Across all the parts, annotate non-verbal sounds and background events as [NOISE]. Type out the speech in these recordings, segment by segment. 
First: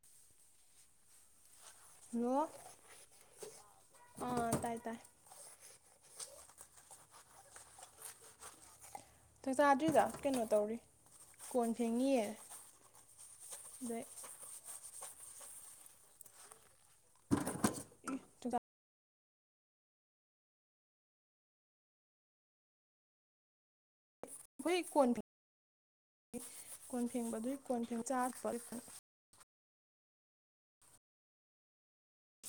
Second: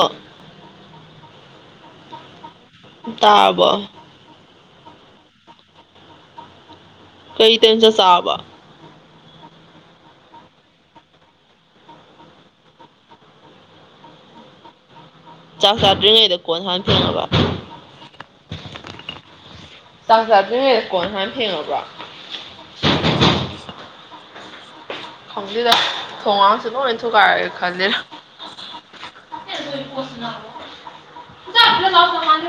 ꯑꯣ ꯍꯜꯂꫭ ꯇꯥꯔꯕꯣ ꯑꫭ ꯇꯥꯏ ꯇꯥꯏ ꯀꯩ ꯇꯁ ꯆꯥꯕ ꯆꯥꯛꯆꯥꯥꯗ꯭ꯔꯤꯗ ꯀꯩꯅꯣ ꯇꯧꯔꯤ ꯀꯣꯟ ꯐꯦꯡꯉꯤꯌꯦ ꯑꯗꯩ ꯆꯥꯛ ꯆꯥꯗ꯭ꯔꯤꯉꯩꯗ ꯀꯣꯟ ꯍꯥꯟꯅ ꯐꯦꯡꯉꯕ ꯆꯥꯛ ꯆꯥꯛ ꯆꯥꯗ꯭ꯔꯤꯉꯩ ꯀꯣꯟ ꯍꯥꯟꯅ ꯐꯦꯡꯉꯕ꯭ꯔꯥ ꯍꯨꯏ ꯀꯣꯟ ꯈꯪꯗꯦꯗ ꯊꯣꯡꯒꯥꯡꯁꯨ ꯂꯣꯏ ꯀꯣꯟ ꯐꯦꯡꯕ ꯊꯨꯒꯥꯏꯔꯒꯦ ꯑꯗꯨꯒꯤ ꯀꯣꯟ ꯈꯜꯂꯦ ꯐꯦꯡ ꯆꯥꯕ [UNINTELLIGIBLE]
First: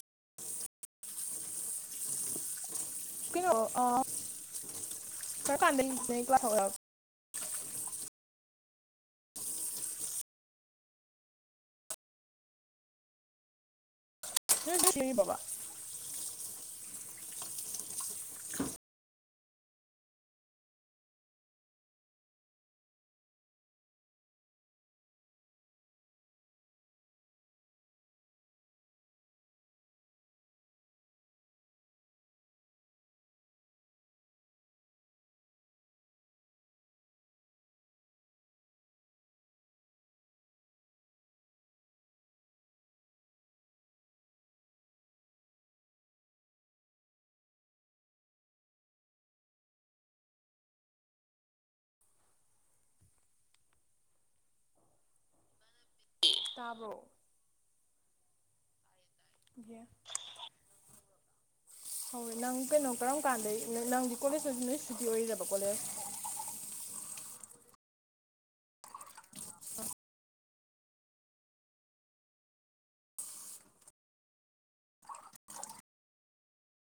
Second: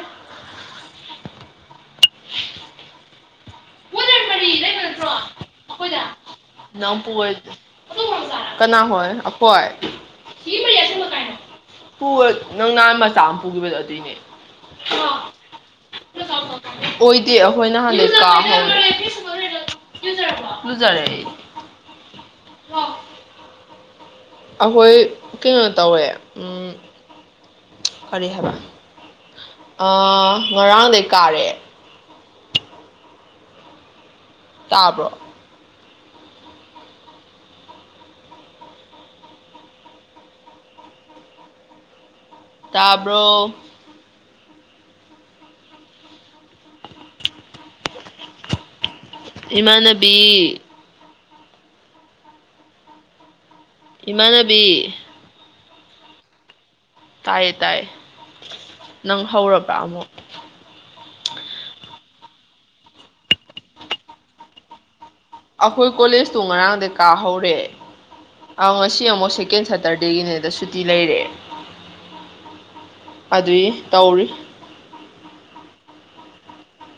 ꯀꯩꯅꯣ ꯑ [INAUDIBLE] ꯅꯣꯏ ꯀ꯭ꯂꯥꯁ ꯍꯧꯔꯛ ꯀꯅꯥ ꯍꯣꯏ ꯑꯈꯣꯏ ꯄꯨꯔ ꯅꯪ ꯅꯥꯟ ꯃꯆꯥ ꯑꯃ ꯄꯨꯈꯤꯕꯗꯣ ꯑꯗꯨꯏꯅꯦ ꯅꯣꯏ [UNINTELLIGIBLE] ꯄꯕ ꯑꯣꯏꯗꯦ ꯑꯩꯈꯣꯏꯅ ꯍꯥꯟꯅꯩ ꯀꯥ ꯍꯣꯡꯑꯦ ꯂꯨꯖꯔꯦ ꯑꯍꯣꯏ ꯀꯩꯅꯣ ꯇꯧꯋꯦ ꯀꯔꯤ ꯍꯥꯏꯕ ꯑ ꯉꯔꯥꯡꯗꯩ ꯀꯥꯔꯦ ꯇꯥꯕ꯭ꯔꯣ ꯇꯥꯕ꯭ꯔꯣ ꯏꯃꯥꯟꯅꯕꯤ ꯏꯃꯥꯟꯅꯕꯤ ꯇꯥꯕ꯭ꯔꯣ ꯇꯥꯏꯌꯦ ꯇꯥꯏ ꯅꯪ ꯍꯧꯔꯕ ꯑꯃꯨꯛ ꯍꯧꯔꯦ ꯅꯪ ꯀꯩꯅꯣ ꯀꯔꯝ ꯀꯥꯟꯗꯩ ꯅ ꯅꯪꯗꯤ ꯀꯣꯂꯦꯖꯇꯁꯨ ꯅꯣꯏ ꯁꯨꯗꯤ ꯑꯣꯏꯔ ꯑꯈꯣꯏ ꯀꯣꯂꯦꯖꯇꯣ ꯉꯔꯥꯡꯗꯩ ꯀꯥꯍꯧꯔꯦ ꯑꯧ ꯉꯁꯤ ꯑꯃꯨꯛ ꯁꯦꯀꯦꯟ ꯁꯇꯔꯗꯦꯒꯤꯅꯦꯗ ꯁꯨꯇꯤ ꯂꯩꯔꯦ ꯑꯗꯨꯏ ꯇꯧꯔꯤ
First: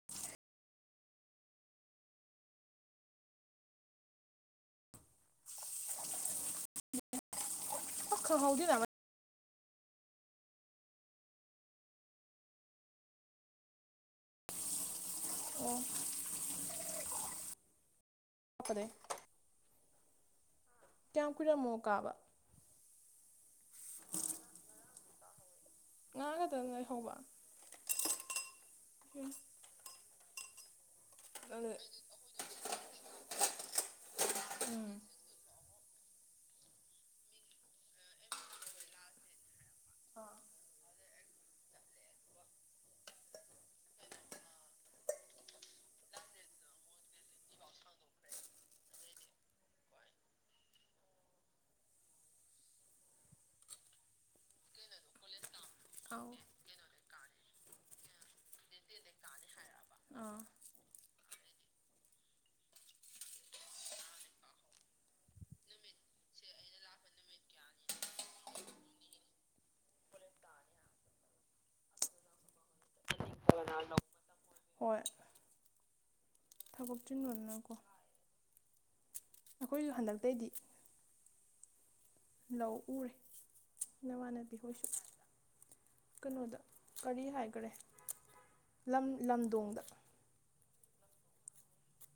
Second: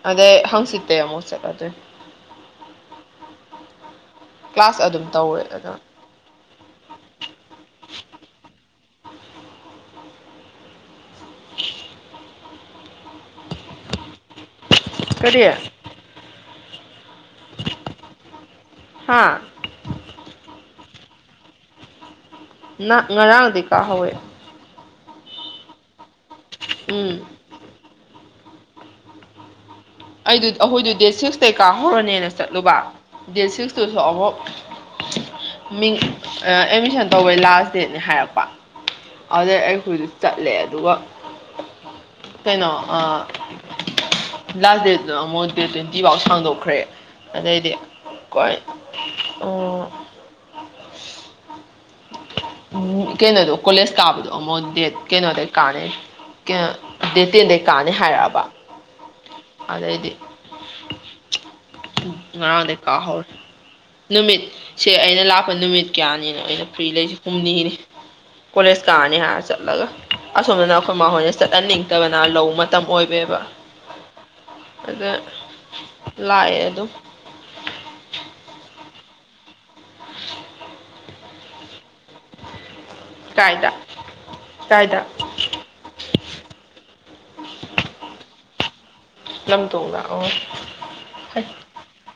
ꯑꯗꯩ ꯍꯪꯆꯤꯠꯇꯩ ꯑꯃꯨꯛ ꯆꯠꯂꯗꯨꯏ ꯀ꯭ꯂꯥꯁ ꯑꯗꯨꯝ ꯇꯧꯋꯦ ꯑꯗꯣ ꯑꯣ ꯈꯪꯍꯧꯗꯦꯅ [INAUDIBLE] ꯀꯔꯤ ꯑꯣ ꯑꯗꯩꯩ ꯍꯥ ꯀꯌꯥꯝ ꯀꯨꯏꯔꯦ ꯃꯣ ꯀꯥꯕ ꯅ ꯉꯔꯥꯡꯗꯤ ꯀꯥ ꯍꯧꯑꯦ ꯉꯔꯥꯡ ꯈꯛꯇꯅꯦ ꯍꯧꯕ ꯎꯝ ꯎꯝ ꯑꯩꯗꯣ ꯑꯩꯈꯣꯏꯗꯣ ꯗꯦꯠ ꯁꯤꯛꯁꯇꯩ ꯀꯥꯍꯧꯔꯅꯦꯅ ꯆꯠꯂꯨꯕ ꯗꯦꯠ ꯁꯤꯛꯁꯇꯨꯁꯨ ꯑꯋꯛ ꯎꯝ ꯃꯤꯡ ꯑ ꯑꯦꯠꯃꯤꯁꯟ ꯇꯧꯕꯩ ꯂꯥꯁ ꯗꯦꯠꯅꯦ ꯍꯥꯏꯔꯛꯄ ꯑꯗꯨꯗꯩ ꯑꯩ ꯍꯨꯖꯤꯛ ꯆꯠꯂꯦ ꯑꯗꯨꯒ ꯀꯩꯅꯣ ꯑ ꯂꯥꯁ ꯗꯦꯠꯇꯨ ꯑꯃꯨꯛ ꯗꯦꯠ ꯇ꯭ꯋꯦꯟꯇꯤꯐꯥꯎ ꯁꯥꯡꯗꯣꯛꯈ꯭ꯔꯦ ꯑꯗꯩꯗꯤ ꯀꯩ ꯑꯣ ꯎꯝ ꯀꯩꯅꯣꯗꯣ ꯀꯣꯂꯦꯖ ꯀꯥꯕꯗꯣ ꯑꯃꯣꯛ ꯗꯦꯠ ꯀꯩꯅꯣꯗꯩ ꯀꯥꯔꯅꯤ꯫ ꯑꯥꯎ ꯀꯩꯅꯣ ꯗꯦꯠ ꯇꯦꯟꯗꯩ ꯀꯥꯅꯤ ꯍꯥꯏꯔꯛꯑꯕ ꯑꯗꯩꯗꯤ ꯑꯥ ꯉꯔꯥꯡꯗꯩ ꯀꯥ ꯍꯧꯔꯦ꯫ ꯅꯨꯃꯤꯠꯁꯦ ꯑꯩꯅ ꯂꯥꯛꯄ ꯅꯨꯃꯤꯠ ꯀꯌꯥꯅꯤꯅꯣ ꯑꯩꯅ ꯐ꯭ꯔꯤ ꯂꯩꯁꯦ ꯍꯨꯝꯅꯤꯅꯦ ꯀꯣꯂꯦꯖ ꯀꯥꯔꯅꯤ ꯍꯥꯏꯔ ꯆꯠꯂꯒ꯫ ꯑꯁꯣꯝꯗꯅ ꯑꯩꯈꯣꯏ ꯃꯥꯍꯣꯏꯅ ꯆꯠꯍꯟꯅꯤꯡꯇꯕꯅ ꯂꯧ ꯃꯇꯝ ꯑꯣꯏꯕꯩꯕ꯫ [UNINTELLIGIBLE] ꯍꯣꯏ꯫ ꯑꯗ ꯂꯥꯛꯑꯦ ꯑꯗꯨꯝ [UNINTELLIGIBLE] ꯅꯣꯟꯅ ꯀꯣ ꯑꯈꯣꯏꯖꯨ ꯍꯟꯗꯛꯇꯩꯗꯤ ꯂꯧ ꯎꯔꯦ ꯀꯥꯏꯗ ꯅꯃꯥꯟꯅꯕꯤ ꯍꯣꯏꯁꯨ ꯀꯥꯏꯗ ꯀꯅꯣꯗ ꯀꯔꯤ ꯍꯥꯏꯒꯔꯦ ꯂꯝ ꯂꯝꯗꯣꯡꯗ ꯑꯣ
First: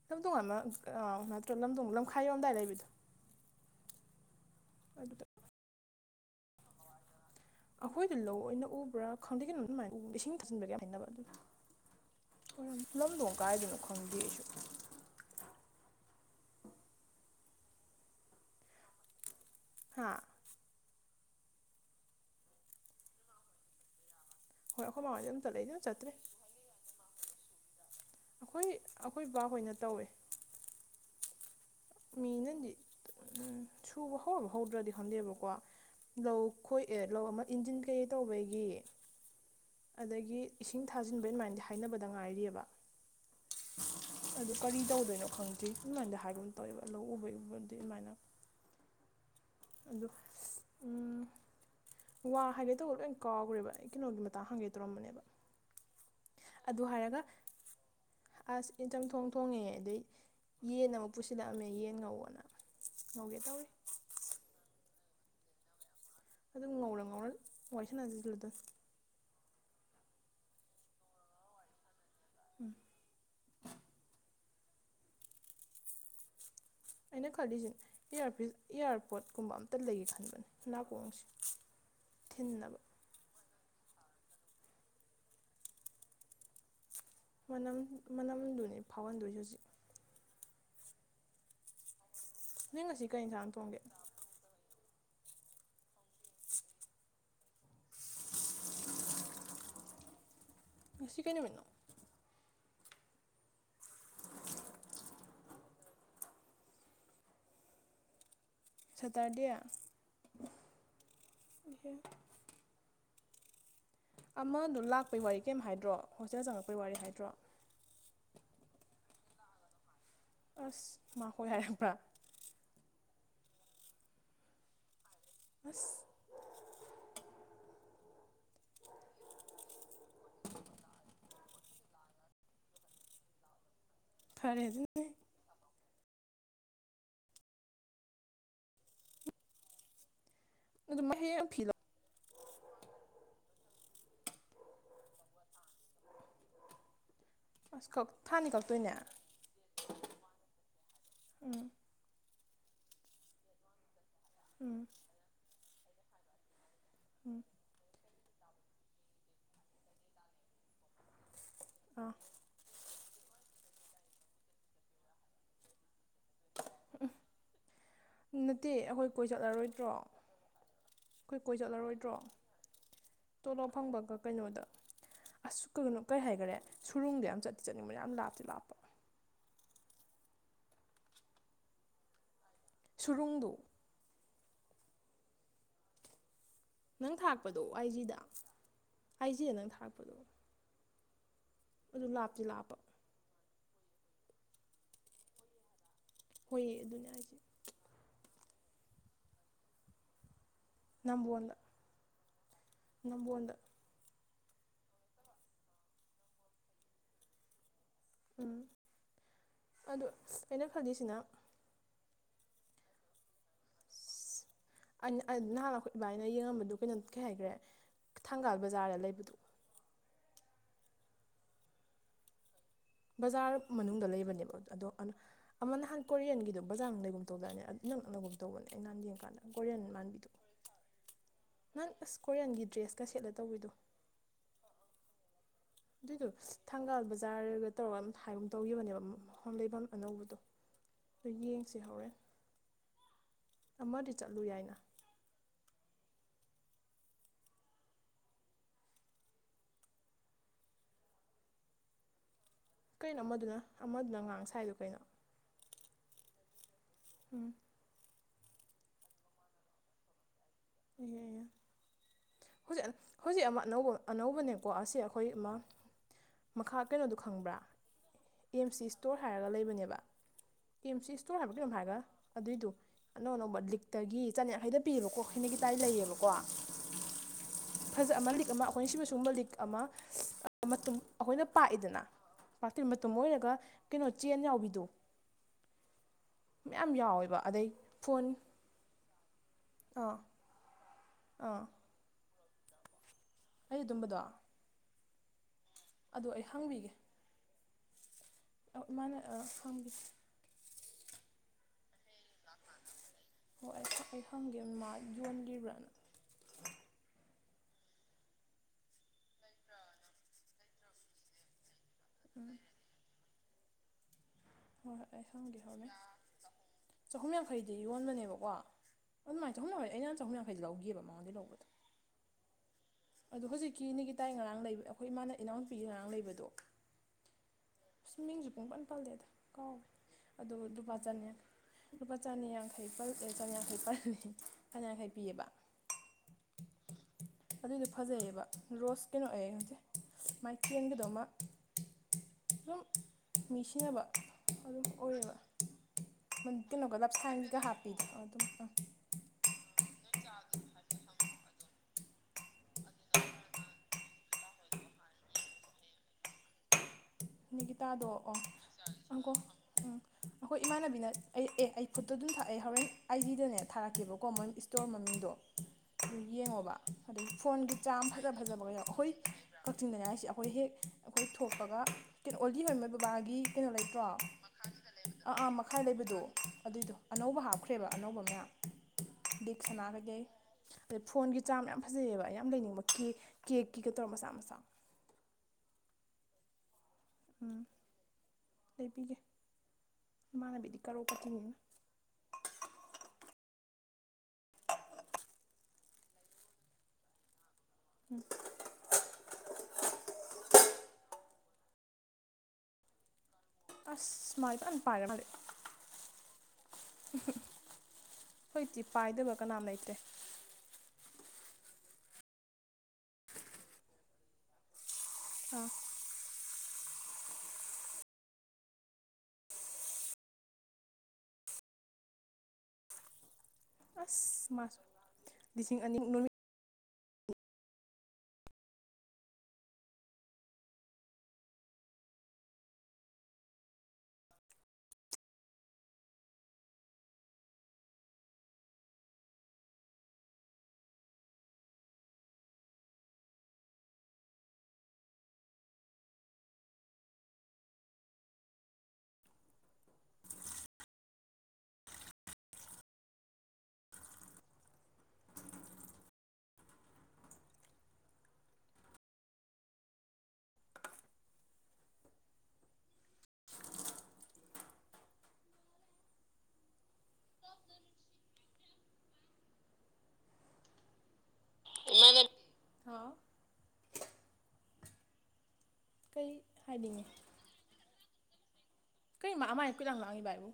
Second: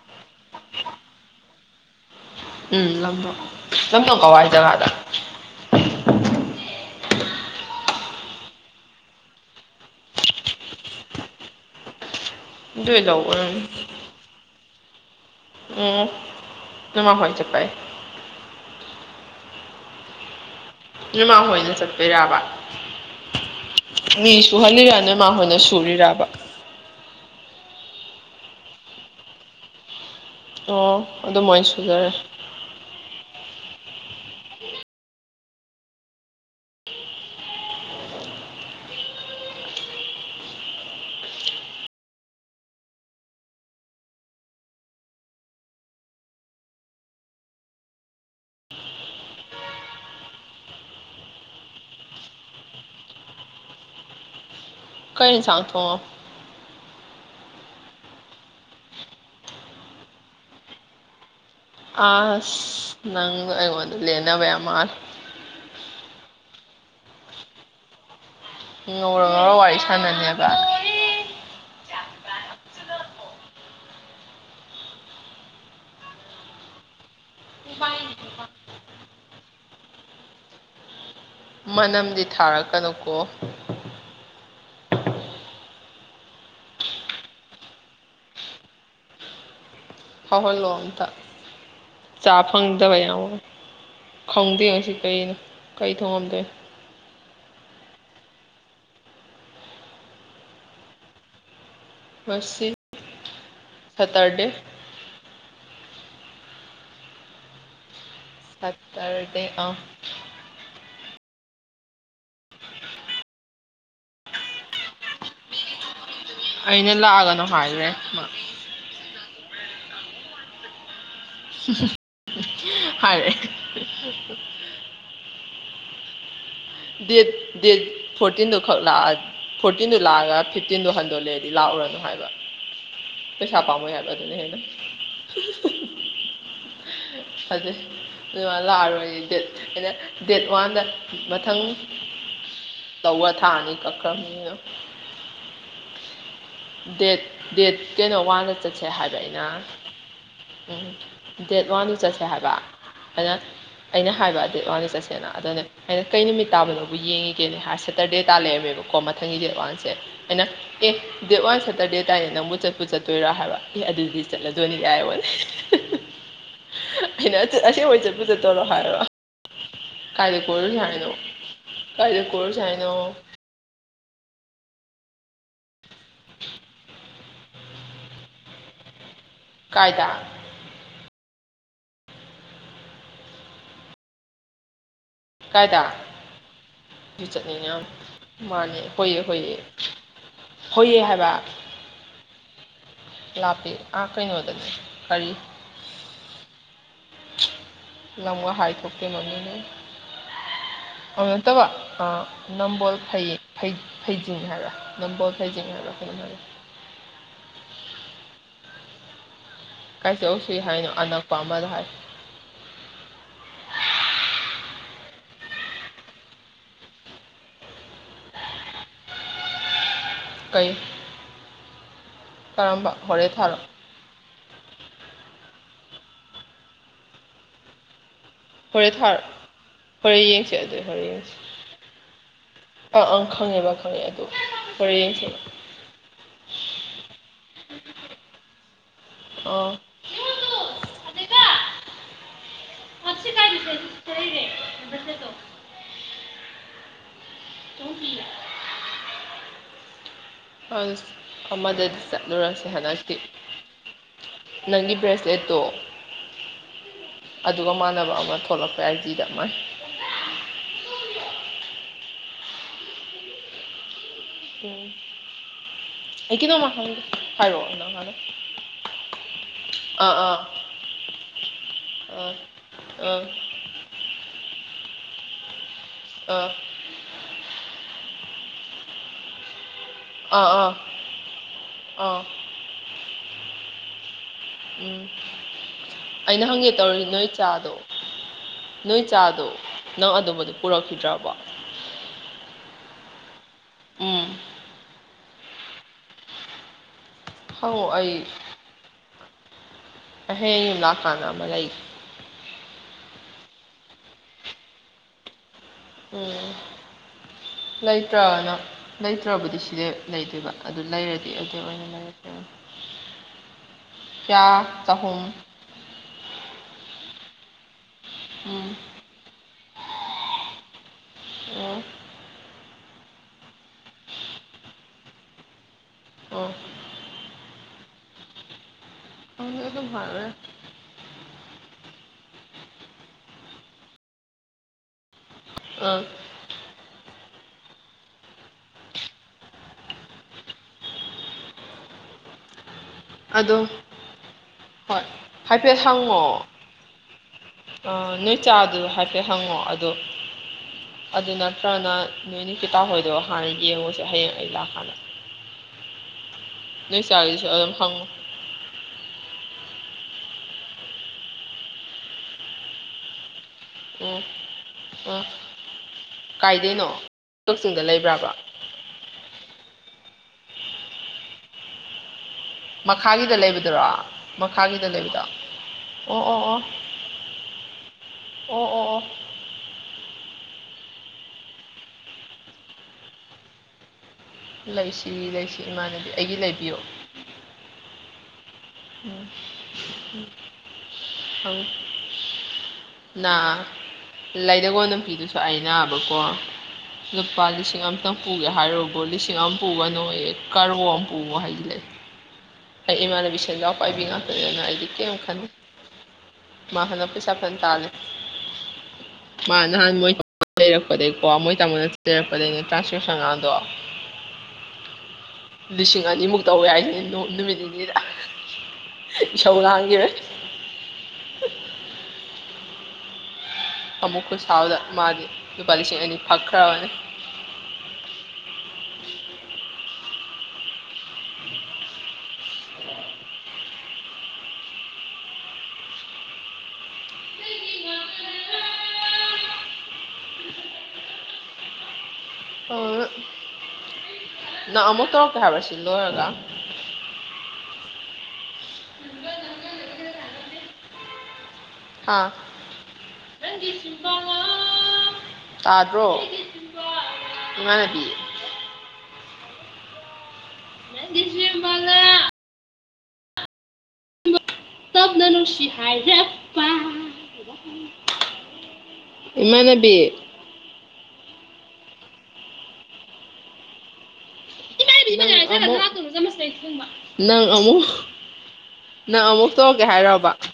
ꯗꯨꯝ ꯇꯣꯡꯉꯥꯟꯕ ꯑ ꯅ [UNINTELLIGIBLE] ꯂꯝꯈꯥꯏ ꯌꯧ ꯎꯝ ꯂꯝꯃꯣꯡ ꯂꯝꯂꯣꯡ ꯀꯋꯥꯏ ꯖꯒꯥꯗ ꯑꯗꯨꯗ ꯑꯩꯈꯣꯏꯗꯤ ꯂꯧ ꯑꯣꯏꯅ ꯎꯕ꯭ꯔꯥ ꯈꯪꯗꯦ ꯀꯅꯣ ꯑꯗꯨꯃꯥꯏꯅ ꯎ ꯏꯁꯤꯡ ꯊꯥꯟꯖꯤꯟꯕꯒꯤ ꯌꯥꯝ ꯍꯥꯏꯅꯕ ꯑꯗꯨꯅ ꯑꯗꯨꯏ ꯂꯧ ꯂꯝꯗꯣꯡ ꯀꯥꯏꯗꯅꯣ ꯑꯣꯏꯔꯝꯅꯤ ꯈꯪꯗꯦ ꯑꯩꯁꯨ꯫ ꯎꯝ [UNINTELLIGIBLE] ꯍꯥꯥ ꯅꯣꯢ ꯃꯥ ꯍꯣꯏꯅ ꯆꯠꯄꯩꯔꯥꯕ ꯍꯣꯏ ꯁꯨꯍꯜꯂꯤꯔꯥ ꯑꯩꯈꯣꯏ ꯅꯣꯢ ꯃꯥ ꯃꯥꯍꯣꯏꯗꯤ ꯑꯗꯨꯝ ꯆꯠꯂꯦ ꯍꯣꯏꯅ ꯑꯩꯗꯤ ꯑꯗꯨꯝ ꯆꯠꯇ꯭ꯔꯦ ꯁꯨꯔꯤꯔꯥꯕ꯫ ꯑꯈꯣꯏ ꯑꯈꯣꯏ ꯕꯥ ꯍꯣꯏꯅ ꯇꯧꯋꯦ꯫ ꯑꯣ ꯑꯗꯨꯃꯥꯏꯅ ꯁꯨꯖꯔ ꯃꯤꯅꯗꯤ ꯁꯨꯕ ꯍꯧꯔꯕ ꯍꯧꯗ꯭ꯔꯗꯤ ꯈꯟꯗꯦꯕꯀꯣ ꯂꯧ ꯈꯣꯏ ꯑꯦ ꯂꯧ ꯑꯃ ꯏꯟꯖꯤꯟ ꯀꯩꯀꯩ ꯇꯧꯕꯒꯤ꯫ ꯑꯗꯒꯤ ꯏꯁꯤꯡ ꯊꯥꯖꯤꯟꯕꯩ ꯑꯗꯨꯃꯥꯏꯅꯗꯤ ꯍꯥꯏꯅꯕꯗ ꯉꯥꯏꯔꯤꯑꯕ ꯑꯗꯨ ꯀꯔꯤ ꯇꯧꯗꯣꯏꯅꯣ ꯈꯪꯗ꯭ꯔꯤ ꯑꯗꯨꯃꯥꯏꯅꯗꯤ ꯍꯥꯏꯒꯨꯝ ꯇꯧꯋꯦꯕ ꯂꯧ ꯎꯕꯒꯤꯕꯗꯤ ꯑꯗꯨꯃꯥꯏꯅ꯫ ꯑꯗꯣ ꯋꯥ ꯍꯥꯏꯒꯦ ꯇꯧꯕ ꯂꯣꯏ ꯀꯥꯎꯒ꯭ꯔꯦꯕ ꯑꯩ ꯀꯩꯅꯣꯒꯤ ꯃꯇꯥꯡ ꯍꯪꯒꯦ ꯇꯧꯔꯝꯕꯅꯦꯕ꯫ ꯀꯩ ꯏꯟꯁꯥꯡ ꯊꯣꯡꯉꯕ ꯑꯗꯨ ꯍꯥꯏꯔꯒ ꯑꯁ ꯌꯦꯟꯆꯝ ꯊꯣꯡ ꯊꯣꯡꯉꯦ ꯑꯗꯨꯢ ꯌꯦꯟ ꯑꯃꯨꯛ ꯄꯨꯁꯤꯜꯂꯛꯑꯝꯃꯦ ꯌꯦꯟ ꯉꯧꯍꯣꯅ ꯉꯧꯒꯦ ꯇꯧꯔꯤ ꯂꯩꯟꯅꯕ ꯌꯥꯝ ꯃꯥꯜ ꯑꯗꯨꯝ ꯉꯧꯔ ꯉꯧꯔ ꯋꯥꯔꯤ ꯁꯥꯟꯅꯁꯜꯂꯗꯨꯝꯅꯦ ꯉꯧꯔ ꯉꯧꯔ ꯋꯥꯔꯤ ꯁꯥꯟꯅꯤꯕ ꯎꯝ꯫ ꯑꯩꯅ ꯈꯜꯂꯤꯁꯤ ꯏꯌꯥꯔꯄꯤꯁ ꯏꯌꯥꯔꯄꯣꯠ ꯀꯨꯝꯕ ꯑꯝꯇ ꯂꯩꯒꯦ ꯈꯟꯕꯅꯦ ꯅꯥꯀꯣꯡꯁꯦ꯫ ꯃꯅꯝꯗꯤ ꯊꯤꯟꯅꯕ ꯊꯥꯔꯛꯀꯅꯨꯀꯣ꯫ ꯃꯅꯝ ꯃꯅꯝꯗꯨꯅꯤ ꯐꯥꯎꯍꯟꯗꯣꯏꯁꯤ ꯍꯧꯖꯤꯛ꯫ ꯐꯥꯎꯍꯜꯂꯣ ꯑꯝꯇ ꯆꯥ ꯅꯣꯏ ꯐꯪꯗꯕ ꯉꯁꯤ ꯀꯩ ꯌꯥꯎꯉꯣ ꯏꯟꯁꯥꯡ ꯊꯣꯡꯒꯦ ꯈꯪꯗꯦ ꯉꯁꯤ ꯀꯔꯤꯅꯣ ꯀꯩ ꯊꯣꯡꯉꯝꯗꯣꯏ ꯉꯁꯤ ꯀꯩ ꯅꯨꯃꯤꯠꯅꯣ꯫ ꯉꯁꯤ ꯁꯦꯠꯇꯔꯗꯦ ꯁꯦꯇꯔꯗꯦ ꯁꯇꯔꯗꯦ ꯑꯥ ꯏꯍꯦ ꯑꯃꯗꯣ ꯂꯥꯛꯄꯩ ꯋꯥꯔꯤ ꯀꯩꯝ ꯍꯥꯏꯗ꯭ꯔꯣ꯫ ꯍꯣꯁꯇꯦꯜ ꯆꯪꯉꯛꯄꯩ ꯑꯩꯅ ꯋꯥꯔꯤ ꯍꯥꯏꯗ꯭ꯔꯣ ꯂꯥꯛꯑꯒꯅꯣ ꯍꯥꯏꯒ꯭ꯔꯦ ꯃꯥ꯫ ꯑꯁ ꯃꯪꯍꯣꯏ ꯍꯥꯏꯔꯛꯄ꯭ꯔꯥ ꯍꯥꯏꯔꯛꯑꯦ꯫ ꯑꯁ ꯗꯦꯠ ꯗꯦꯠ ꯐꯣꯔꯇꯤꯟꯗꯨ ꯈꯛ ꯂꯥꯛꯑꯥ ꯐꯣꯔꯇꯤꯟꯗꯨ ꯂꯥꯛꯑꯒ ꯐꯤꯞꯇꯤꯟꯗꯣ ꯍꯟꯗꯣ ꯂꯩꯔꯗꯤ ꯂꯥꯛꯎꯔꯅꯨ ꯍꯥꯏꯕ ꯄꯩꯁꯥ ꯄꯥꯝꯃꯨꯏ ꯍꯥꯏ ꯕ ꯑꯗꯨꯅ ꯍꯦꯟꯅ ꯐꯔꯦ ꯑꯗꯨ ꯑꯗꯩ ꯑꯗꯨ ꯃꯥ ꯂꯥꯛꯑꯔꯣꯏ ꯗꯦꯠ ꯑꯩꯅ ꯗꯦꯠ ꯋꯥꯟꯗ ꯑꯗꯨ ꯃꯥ ꯍꯌꯦꯡ ꯐꯤ ꯂꯧ ꯇꯧꯕ ꯊꯥ ꯑꯅꯤ ꯀꯛꯈ꯭ꯔꯝꯅꯤꯅ꯫ ꯗꯦꯠ꯫ ꯗꯦꯠ ꯑꯁ ꯀꯛ ꯀꯩꯅꯣ ꯊꯥꯅꯤ ꯋꯥꯟꯗ ꯆꯠꯁꯦ ꯀꯛꯇꯣꯏꯅꯦ ꯍꯥꯏꯕ ꯑꯩꯅ ꯎꯝ꯫ ꯗꯦꯠ ꯎꯝ ꯋꯥꯟꯗ ꯆꯠꯁꯦ ꯍꯥꯏꯕ ꯑꯩꯅ ꯑꯩꯅ ꯍꯥꯏꯕ ꯗꯦꯠ ꯎꯝ ꯋꯥꯟꯗ ꯆꯠꯁꯦꯅ ꯑꯗꯨꯅꯦ ꯑꯩꯅ ꯀꯩ ꯅꯨꯃꯤꯠ ꯇꯥꯕꯅꯣꯕꯨ ꯎꯝ ꯌꯦꯡꯉꯤꯒꯦꯅꯦ ꯍꯥꯏꯔ ꯁꯦꯇꯔꯗꯦ ꯇꯥ ꯂꯩꯔꯝꯃꯦꯕꯀꯣ ꯃꯊꯪꯒꯤ ꯗꯦꯠ ꯋꯥꯟꯁꯦ ꯑꯩꯅ ꯑꯦ꯫ ꯗꯦꯠ ꯋꯥꯟ ꯁꯦꯇꯔꯗꯦ ꯑꯥ ꯇꯥꯏꯅꯦ ꯅꯪꯕꯨ ꯆꯠꯄꯨ ꯆꯠꯇꯣꯏꯔꯥ ꯍꯥꯏꯕ ꯑꯦ ꯑꯗꯨꯗꯤ ꯆꯠꯂꯗꯣꯏꯅꯤ ꯀꯥꯏꯕꯣꯟꯅꯦ꯫ ꯑꯩꯅ ꯑꯁꯦꯡꯕ ꯆꯠꯄꯨ ꯆꯠꯇꯧꯔꯣ ꯅꯠꯇꯦ ꯍꯥꯏꯕ ꯑꯩꯈꯣꯏ ꯀꯣꯏ ꯆꯠꯂꯔꯣꯏꯗ꯭ꯔꯣ ꯑꯩꯈꯣꯏ ꯀꯥꯏꯗ꯫ ꯀꯔꯁ ꯍꯥꯏꯅꯣ ꯀꯣꯏ ꯆꯠꯂꯔꯣꯏꯗ꯭ꯔꯣ ꯀꯥꯏꯗ ꯀꯔꯁ ꯍꯥꯏꯅꯣ ꯇꯣꯂꯣꯞ ꯐꯪꯕꯒ ꯀꯩꯅꯣꯗ ꯑꯁꯨꯛ ꯀꯩꯅꯣ ꯀꯔꯤ ꯍꯥꯏꯈꯔꯦ ꯁꯨꯔꯨꯡꯗ ꯌꯥꯝ ꯆꯠ꯫ ꯆꯠꯅꯤꯡꯕꯅꯦ ꯌꯥꯝ ꯂꯥꯞꯇꯤ ꯂꯥꯞꯄ꯫ ꯀꯥꯏꯗ꯫ ꯁꯨꯔꯨꯡꯗꯨ ꯀꯥꯏꯗꯥ꯫ ꯅꯪ ꯑꯗꯨ ꯊꯥꯔꯛꯄꯗꯣ ꯆꯠꯅꯤꯡꯅ ꯌꯥꯝ ꯑꯥꯏꯖꯤꯗ ꯃꯥꯅꯩ ꯑꯩꯈꯣꯏꯌꯦ ꯑꯥꯏꯖꯤꯗ ꯅꯪ ꯊꯥꯔꯛꯄꯗꯣ ꯑꯩꯈꯣꯏꯒꯤ ꯍꯣꯏꯌꯦ ꯍꯥꯏꯕ ꯑꯗꯨ ꯂꯥꯞꯇꯤ ꯂꯥꯞꯄ꯫ ꯂꯥꯞꯄꯤ ꯑꯥ ꯀꯩꯅꯣꯗꯅꯤ ꯀꯔꯤ꯫ ꯍꯣꯏꯑ ꯑꯗꯨꯅꯦ ꯍꯥꯏꯁꯦ ꯂꯝꯒ ꯍꯥꯏ ꯊꯣꯛꯣꯛꯇꯦ ꯃꯃꯤꯡ ꯑꯗꯨ ꯅꯝꯕꯣꯟꯗ ꯅꯠꯇꯕ ꯑ꯫ ꯅꯝꯕꯣꯜ ꯅꯝꯕꯣꯟꯗ ꯐꯡ ꯐꯩꯖꯤꯡ ꯍꯥꯏꯔꯣ ꯅꯝꯕꯣꯜ ꯐꯩꯖꯤꯡ ꯍꯥꯏꯔꯣ ꯐꯩ ꯎꯝ ꯑꯗꯣ ꯀꯥꯏ ꯆꯠꯂꯨꯁꯤ ꯑꯩꯅ ꯍꯥꯏꯅꯣ ꯈꯜꯂꯤꯁꯤꯅ꯫ ꯑꯅꯛꯄ ꯑꯃꯗ ꯍꯥꯏ꯫ ꯑꯟ ꯑ ꯅꯍꯥꯟ ꯑꯩꯈꯣꯏ ꯏꯕꯥꯅꯤꯅ ꯌꯦꯡꯉꯝꯕꯗꯨ ꯀꯩꯅꯣ ꯀꯩ ꯍꯥꯏꯈ꯭ꯔꯦ ꯊꯪꯒꯥꯜ ꯕꯖꯥꯔꯗ ꯂꯩꯕꯗꯨ꯫ ꯀꯩ ꯇꯔꯝꯕ ꯕꯖꯥꯔ ꯃꯅꯨꯡꯗ ꯂꯩꯕꯅꯦꯕ ꯑꯗꯣ ꯑꯃ ꯅꯍꯥꯟ ꯀꯣꯔꯤꯌꯟꯒꯤꯗꯣ ꯕꯖꯥꯔ ꯃꯅꯨꯡ ꯂꯩꯒꯨꯝ ꯇꯧꯗꯥꯏꯅꯦ꯫ ꯏꯅꯛ ꯅꯛꯅꯒꯨꯝ ꯇꯧꯕꯅꯦ ꯑꯩ ꯍꯣꯔꯦꯟ ꯅꯍꯥꯟ ꯌꯦꯡ ꯊꯥꯔꯛꯑꯣ ꯀꯥꯟꯗ ꯀꯣꯔꯤꯌꯥꯟ ꯍꯣꯔꯦꯟ ꯃꯥꯟꯕꯤꯗꯨ꯫ ꯌꯦꯡꯁꯦ ꯑꯗꯨ ꯍꯣꯔꯦꯟ ꯌꯦꯡꯁꯦ ꯅꯪ ꯑꯁ ꯀꯣꯔꯤꯌꯥꯟꯒꯤ ꯗ꯭ꯔꯦꯁꯀ ꯁꯦꯠꯂ ꯇꯧꯕꯤꯗꯣ꯫ ꯍꯅꯁꯤ ꯑꯗꯨꯏꯗꯣ ꯊꯪꯒꯥꯜ ꯕꯖꯥꯔꯒ ꯇꯧꯔꯒ ꯑꯗꯨꯝ ꯍꯥꯏꯕ ꯑꯃ ꯇꯧꯈꯤꯕꯅꯦꯕ ꯃꯐꯝ ꯑꯥ ꯂꯩꯐꯝ ꯑꯅꯧꯕꯗꯣ ꯑꯗꯨ ꯌꯦꯡꯁꯤ ꯍꯧꯔꯦ ꯃꯁ ꯀꯥꯏ ꯁ ꯀꯒꯦꯣ ꯇꯨ ꯄ ꯆꯠꯂꯨ ꯌꯥꯏꯅ ꯃꯗꯠ ꯆꯠꯂꯨꯔꯁꯦ ꯍꯟꯗꯛꯇꯤ ꯀꯩꯅꯣ ꯑꯃꯗꯨꯅ ꯑꯃꯗꯨꯅ ꯉꯥꯡ ꯁꯥꯏꯗꯣ ꯅꯪꯒꯤ ꯀꯩꯅꯣ ꯕ꯭ꯔꯦꯁꯂꯦꯠꯇꯣ ꯎꯝ ꯑꯗꯨꯒ ꯃꯥꯟꯅꯕ ꯑꯃ ꯊꯣꯛꯂꯛꯄ ꯑ ꯗꯤꯗ ꯃꯥꯏ ꯏ ꯍꯧꯖꯤꯛ ꯍꯧꯖꯤꯛ ꯑꯃ ꯑꯅꯧꯕ ꯑꯅꯧꯕꯅꯦꯀꯣ ꯎꯝ ꯑꯁꯤꯦ ꯑꯩꯈꯣꯏ ꯑꯃ ꯑꯩ ꯀꯩꯅꯣꯝꯃ ꯃꯈꯥ ꯍꯪꯒꯦ ꯀꯩꯅꯣꯗꯨꯣ ꯈꯪꯕ꯭ꯔꯥ ꯍꯥꯏꯔꯛꯑꯣ ꯅꯪ ꯍꯥꯟꯅ ꯑꯦꯝ ꯁꯤ ꯁ꯭ꯇꯣꯔ ꯍꯥꯏꯔꯒ ꯂꯩꯕꯅꯦꯕ ꯑꯥ ꯑꯥ ꯀꯤ ꯑꯦꯝ ꯁꯤ ꯏꯁꯇꯣꯔ ꯍꯥꯏꯕ ꯀꯩꯅꯣꯝ ꯍꯥꯏꯔꯒ ꯑꯥ ꯑꯗꯨꯏꯗꯨꯣ ꯑꯥ ꯑꯅꯧ ꯑꯅꯧꯕ ꯂꯤꯛ ꯇꯒꯤ ꯆꯅꯌꯥꯈꯩꯗ ꯄꯤꯑꯕꯀꯣ ꯍꯩꯅ ꯇꯥꯏ ꯂꯩꯌꯦꯕꯀꯣ ꯑꯥ ꯐꯖ ꯑꯃ ꯂꯤꯛ ꯑꯃ ꯑꯩꯈꯣꯏꯅ ꯁꯤꯕꯨ ꯁ ꯃ ꯂꯤꯛ ꯑꯃ ꯑꯥ ꯑꯥ ꯃꯇꯨꯡ ꯑꯩꯈꯣꯏꯅ ꯄꯥꯛꯏꯗꯅ ꯑꯥ ꯄꯥꯛꯇꯣꯏ ꯃꯇꯝ ꯑꯣꯏꯔꯒ ꯀꯩꯅꯣ ꯆꯦꯟ ꯌꯥꯎꯕꯤꯗꯣ ꯎꯝ ꯑꯩꯅ ꯍꯪꯒꯦ ꯃꯌꯥꯝ ꯇꯧꯔꯤ ꯅꯣꯏ ꯌꯥꯎꯋꯦꯕ ꯑꯗꯩ ꯆꯥꯗꯣ ꯐꯣꯟ ꯅꯣꯏ ꯆꯥꯗꯣ ꯅꯪ ꯑꯥ ꯑꯗꯨꯝꯕꯗꯨꯣ ꯄꯨꯔꯛꯈꯤꯗ꯭ꯔꯕꯣ ꯑꯥ ꯑꯩ ꯑꯗꯨꯝꯕꯗꯣ ꯎꯝ ꯑꯗꯨ ꯑꯩ ꯍꯪꯕꯤꯒꯦ ꯑꯧ ꯑꯩ ꯑꯧ ꯃꯥꯅ ꯑꯥ ꯐꯝꯒꯤꯁꯦ ꯑꯩ ꯍꯌꯦꯡ ꯌꯨꯝ ꯂꯥꯛ ꯀꯥꯟꯗ ꯑꯃ ꯂꯩꯒꯦ ꯍꯣꯏ ꯑꯩ ꯍꯪꯒꯦ ꯃꯥ ꯌꯣꯟꯈꯤꯕ꯭ꯔꯥꯅ ꯑꯣ ꯂꯩꯇ꯭ꯔꯅ ꯂꯩꯇ꯭ꯔꯕꯨꯗꯤ ꯁꯤꯗꯤ ꯂꯩꯗꯣꯏꯕ ꯑꯗꯨ ꯂꯩꯔꯗꯤ ꯑꯗꯨꯗꯤ ꯑꯣꯏꯅ ꯂꯩꯔꯦ ꯑꯣ ꯀꯌꯥ ꯍꯣꯏ ꯍꯣꯏ ꯑꯩ ꯆꯍꯨꯝ ꯍꯪꯒꯦ ꯍꯧꯔꯅꯤ ꯆꯍꯨꯝ ꯌꯥꯡꯈꯩꯗꯤ ꯌꯣꯟꯕꯅꯦꯕꯀꯣ ꯎꯝ ꯑꯗꯨꯃꯥꯏꯅ ꯆꯍꯨꯝ ꯌꯥꯈꯩ ꯑꯩꯅ ꯆꯍꯨꯝ ꯌꯥꯡꯩ ꯂꯧꯒꯦꯕ ꯃꯉꯣꯟꯗꯒꯤ ꯂꯧꯕꯗꯣ ꯑꯣ ꯑꯗꯣ ꯍꯧꯖꯤꯛꯀꯤꯅꯦꯒꯤ ꯇꯥꯏ ꯉꯔꯥꯡ ꯂꯩꯕ ꯑꯩꯈꯣꯏ ꯏꯃꯅ ꯏꯅꯥꯎꯅꯨꯄꯤꯒꯤ ꯉꯔꯥꯡ ꯂꯩꯕꯗꯣ ꯑꯣ ꯑꯁ ꯃꯤꯡꯁꯨ ꯄꯨꯡꯄꯜ ꯄꯜꯂꯦꯗ ꯑꯗꯨ ꯀꯥꯎꯋꯦ ꯑꯗꯨꯝ ꯍꯥꯏꯔꯦ ꯑꯗꯨ ꯂꯨꯄꯥ ꯆꯟꯅꯅ ꯂꯨꯄꯥ ꯆꯥꯅꯤꯌꯥꯡꯈꯩ ꯆꯥꯌꯥꯡꯈꯩꯅꯤ ꯆꯥꯌꯥꯡꯈꯩ ꯄꯤꯌꯦꯕ ꯑꯥ ꯑꯗꯨꯏꯗꯤ ꯐꯖꯩꯑꯕ ꯔꯣꯁ ꯀꯩꯅ ꯑꯣꯏ ꯍꯧꯖꯤꯛ [UNINTELLIGIBLE] [UNINTELLIGIBLE] ꯃꯤ ꯑꯗꯣ ꯁꯤꯟꯅꯕ ꯑꯗꯨꯝ ꯍꯣꯏ ꯑꯣꯏꯌꯦꯕ ꯍꯥꯏꯐꯦꯠ ꯀꯩꯅꯣꯒ ꯂꯞꯁꯥꯏꯟꯒ ꯍꯥꯞ ꯑ ꯅꯣꯏ ꯆꯥꯗꯨ ꯍꯥꯏ ꯐꯦꯠ ꯍꯪꯉꯣ ꯑꯗꯣ ꯑꯗꯨ ꯅꯠꯇ꯭ꯔꯅ ꯅꯣꯏ ꯅꯤꯀꯤꯇꯥꯍꯣꯏꯗꯣ ꯍꯥꯟꯅ ꯌꯦꯡꯉꯨ ꯍꯌꯦꯡ ꯑꯩ ꯂꯥꯛ ꯀꯥꯟꯗ ꯆꯥꯒꯤꯗꯨꯁꯨ ꯑꯗꯨꯝ ꯍꯪꯉꯣ ꯅꯤꯒꯤꯇꯥꯗꯣ ꯑꯣ ꯑꯪꯀꯣ ꯎꯝ ꯑꯈꯣꯏ ꯏꯃꯥꯟꯅꯕꯤꯅ ꯑꯩ ꯑꯦ ꯑꯩ ꯐꯨꯠꯇꯣ ꯑꯗꯨꯝ ꯊꯥꯛꯑꯦ ꯍꯣꯔꯦꯟ ꯑꯥꯏꯖꯤꯗꯅꯦ ꯎꯝ ꯊꯥꯔꯛꯀꯦꯕꯀꯣ ꯃꯣꯏ ꯏꯁꯇꯣꯔ ꯎꯝ ꯃꯃꯤꯡꯗꯣ ꯑꯗꯨ ꯌꯦꯡꯉꯣꯕ ꯀꯥꯏꯗꯩꯅꯣ ꯑꯗꯨꯝ ꯐꯣꯟꯒꯤ ꯀꯛꯆꯤꯡꯗ ꯆꯥꯔꯝ ꯐꯖ ꯂꯩꯕ꯭ꯔꯕ ꯐꯖꯕꯒ ꯌꯥꯎ ꯑꯝꯈꯣꯏ ꯀꯛꯆꯤꯡꯗꯅꯦ ꯍꯥꯏꯁꯦ ꯑꯈꯣꯏ ꯍꯦꯛ ꯑꯈꯣꯏ ꯊꯣꯛꯄꯒ ꯀꯩꯅꯣ ꯑꯣꯜꯗꯤ ꯑꯣꯏꯝꯃꯣꯏ ꯃꯈꯥꯒꯤꯗ ꯕꯕꯥꯒꯤ ꯀꯩꯅꯣ ꯂꯩꯕꯗꯨꯔꯣ ꯂꯩꯇ꯭ꯔꯣ ꯑꯥ ꯃꯈꯥꯒꯤꯗ ꯂꯩꯕꯗꯣ ꯑꯥ ꯃꯈꯥꯏ ꯂꯩꯕꯗꯣ ꯑꯣ ꯑꯣ ꯑꯣ ꯑꯗꯨꯏꯗꯣ ꯑꯅꯧꯕ ꯍꯥꯞꯈ꯭ꯔꯦꯕ ꯑꯅꯧꯕ ꯃꯌꯥꯝ ꯑꯣ ꯑꯣ ꯑꯣ ꯂꯤꯛ ꯁꯅꯥ ꯀꯩꯀꯩ ꯑꯗꯩ ꯐꯣꯟꯒꯤ ꯆꯥꯔꯝ ꯌꯥꯝ ꯐꯖꯩꯑꯕ ꯌꯥꯝ ꯂꯩꯅꯤꯡꯕ ꯀꯦꯛ ꯀꯦꯛꯀꯤꯀ ꯇꯧꯔꯒ ꯃꯆꯥ ꯃꯆꯥ ꯂꯩꯁꯤ ꯂꯩꯁꯤ ꯏꯃꯥꯟꯅꯕꯤ ꯑꯩꯒꯤ ꯂꯩꯕꯤꯌꯣ ꯎꯝ ꯂꯩꯕꯤꯒꯦ ꯏꯃꯥꯟꯅꯕꯤꯗꯤ ꯀꯔꯣꯔ ꯄꯇꯤꯅꯤꯅ [INAUDIBLE] ꯂꯩꯗꯧꯕ ꯅꯨꯄꯤꯗꯨꯁꯨ ꯑꯩꯅꯕꯀꯣ ꯂꯨꯄꯥ ꯂꯤꯁꯤꯡ ꯑꯃ ꯈꯤꯇꯪ ꯎꯝ ꯄꯨꯒꯦ ꯍꯥꯏꯔꯨꯕꯨ ꯂꯤꯁꯤꯡ ꯑꯃ ꯄꯨꯒꯅꯨꯌꯦ ꯀꯔꯣꯔ ꯑꯃ ꯄꯨꯑꯣ ꯍꯥꯏꯖꯤꯜ ꯂꯛ ꯑꯦ ꯏꯃꯥꯟꯅꯕꯤ ꯁꯦꯟꯖꯥꯎ ꯄꯥꯏꯕꯤ ꯑꯁ ꯃꯥꯗꯤ ꯉꯥꯛꯇꯅꯤꯅ ꯐꯖꯅ ꯑꯩꯗꯤ ꯄꯥꯏꯔ ꯀꯩꯝ ꯃꯥꯜꯂꯦ ꯈꯟ ꯗꯦ ꯃꯥ ꯍꯟꯗꯛ ꯄꯩꯁꯥ ꯐꯖꯅ ꯇꯥꯜꯂꯦ ꯍꯧꯖꯤꯛꯇꯤ ꯄꯥꯏꯗꯕ ꯃꯥ ꯀꯅꯥꯝ ꯅꯍꯥꯟ ꯂꯩꯇ꯭ꯔꯦ ꯃꯣꯏ ꯂꯩꯔꯛꯄꯗꯩꯩꯀꯣ ꯃꯣꯏ ꯇꯥꯃꯣꯅ ꯊꯤꯔꯛꯄꯗꯩꯩꯅꯦ ꯇ꯭ꯔꯥꯟꯁꯀ꯭ꯔꯤꯞꯁꯟꯒꯥꯡꯗꯣ ꯑꯥ ꯂꯤꯁꯤꯡ ꯑꯅꯤꯃꯨꯛ ꯇꯧꯋꯦ ꯍꯥꯏꯅꯦ ꯅꯣ ꯅꯨꯃꯤꯠ ꯅꯤꯅꯤꯗ ꯏꯁꯧ ꯂꯥꯡꯒꯤꯕꯅꯦ ꯑꯃꯨꯛ ꯑꯁ ꯈꯨꯁꯥꯎꯗ ꯃꯥꯁꯨ ꯃꯥꯗꯤ ꯂꯨꯄꯥ ꯂꯤꯁꯤꯡ ꯑꯅꯤ ꯐꯛꯈ꯭ꯔꯕꯅꯤ [INAUDIBLE] ꯅꯪ ꯑꯃꯨꯛ ꯇꯧꯔꯛꯀꯦ ꯍꯥꯏꯕ꯭ꯔꯥ ꯁꯤ ꯂꯣꯏꯔꯒ ꯑꯥ ꯇꯥꯗ꯭ꯔꯣ ꯏꯃꯥꯗꯤ [UNINTELLIGIBLE] ꯇꯞꯅ ꯅꯨꯡꯁꯤ ꯍꯥꯏꯔꯛꯄ ꯏꯃꯥꯟꯅꯕꯤ ꯍ ꯀꯩ ꯍꯥꯏꯅꯤꯡꯉꯤ ꯅꯪ ꯑꯃꯃꯨ ꯅꯪ ꯀꯩꯅꯣ ꯃꯥ ꯑꯃꯨꯛ ꯑꯃꯥꯏꯅ ꯇꯧꯔꯒꯦ ꯀꯨꯏꯂꯥꯡ ꯂꯥꯡꯉꯤꯕ ꯍꯥꯏꯔꯕ ꯍꯥꯏꯕꯨ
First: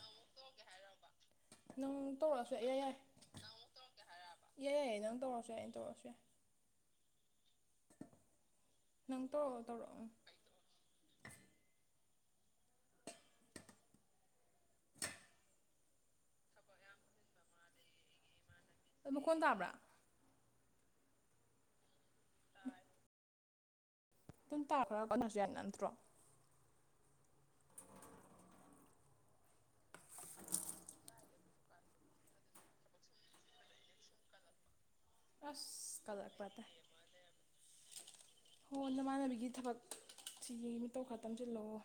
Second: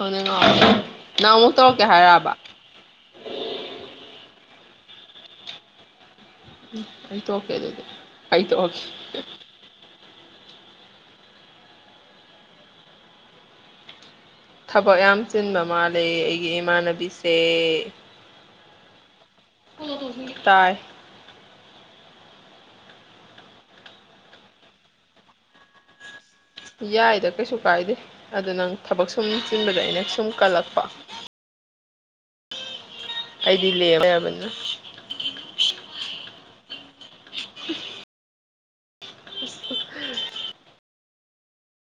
ꯈꯪꯅꯤꯡꯉ ꯅꯪ ꯑꯃꯨꯛ ꯇꯧꯔꯛꯀꯦ ꯅꯪ ꯍꯥꯏꯔꯛꯑꯕ ꯇꯧꯔꯛꯑꯁꯨ ꯑꯩꯏ ꯌꯥꯏ ꯌꯥꯏ ꯌꯥꯏꯌꯦ ꯅꯪ ꯇꯧꯔꯁꯨ ꯌꯥꯏ ꯑꯩꯅ ꯇꯧꯔꯛꯑꯁꯨ ꯌꯥꯏ ꯎꯝ ꯑ ꯑꯣꯀꯦ ꯑꯗꯨꯗ ꯑꯗꯨ ꯑ ꯑꯣꯀꯦ ꯅꯪ ꯇꯧꯔꯛꯑꯣ ꯇꯧꯔꯛꯑꯣ ꯊꯕꯛ ꯌꯥꯝ ꯆꯤꯟꯕ ꯃꯥꯂꯦ ꯑꯩꯒꯤ ꯏꯃꯥꯟꯅꯕꯤꯁꯦ ꯃꯈꯣꯟ ꯇꯥꯕ꯭ꯔꯥ ꯇꯥꯏ ꯑꯗꯨꯝ ꯇꯥꯈ꯭ꯔꯒ ꯀꯅꯣꯁꯨ ꯌꯥꯏ ꯅꯠꯇ꯭ꯔꯣ ꯌꯥꯏꯗ ꯀꯩꯁꯨ ꯀꯥꯏꯗꯦ ꯑꯗꯨ ꯅꯪ ꯊꯕꯛ ꯁꯨꯝ ꯆꯤꯟꯕꯗ ꯑꯩꯅ ꯁꯨꯝ ꯀꯜꯂꯛꯄ ꯑꯩꯗꯤ ꯂꯦ [UNINTELLIGIBLE] ꯀꯂꯛꯄꯗ [INAUDIBLE] ꯍꯣ ꯅꯃꯥꯟꯅꯕꯤꯒꯤ ꯊꯕꯛ ꯁꯤꯒꯤ ꯃꯇꯧ ꯈꯔ ꯇꯝꯁꯤꯜꯂꯣ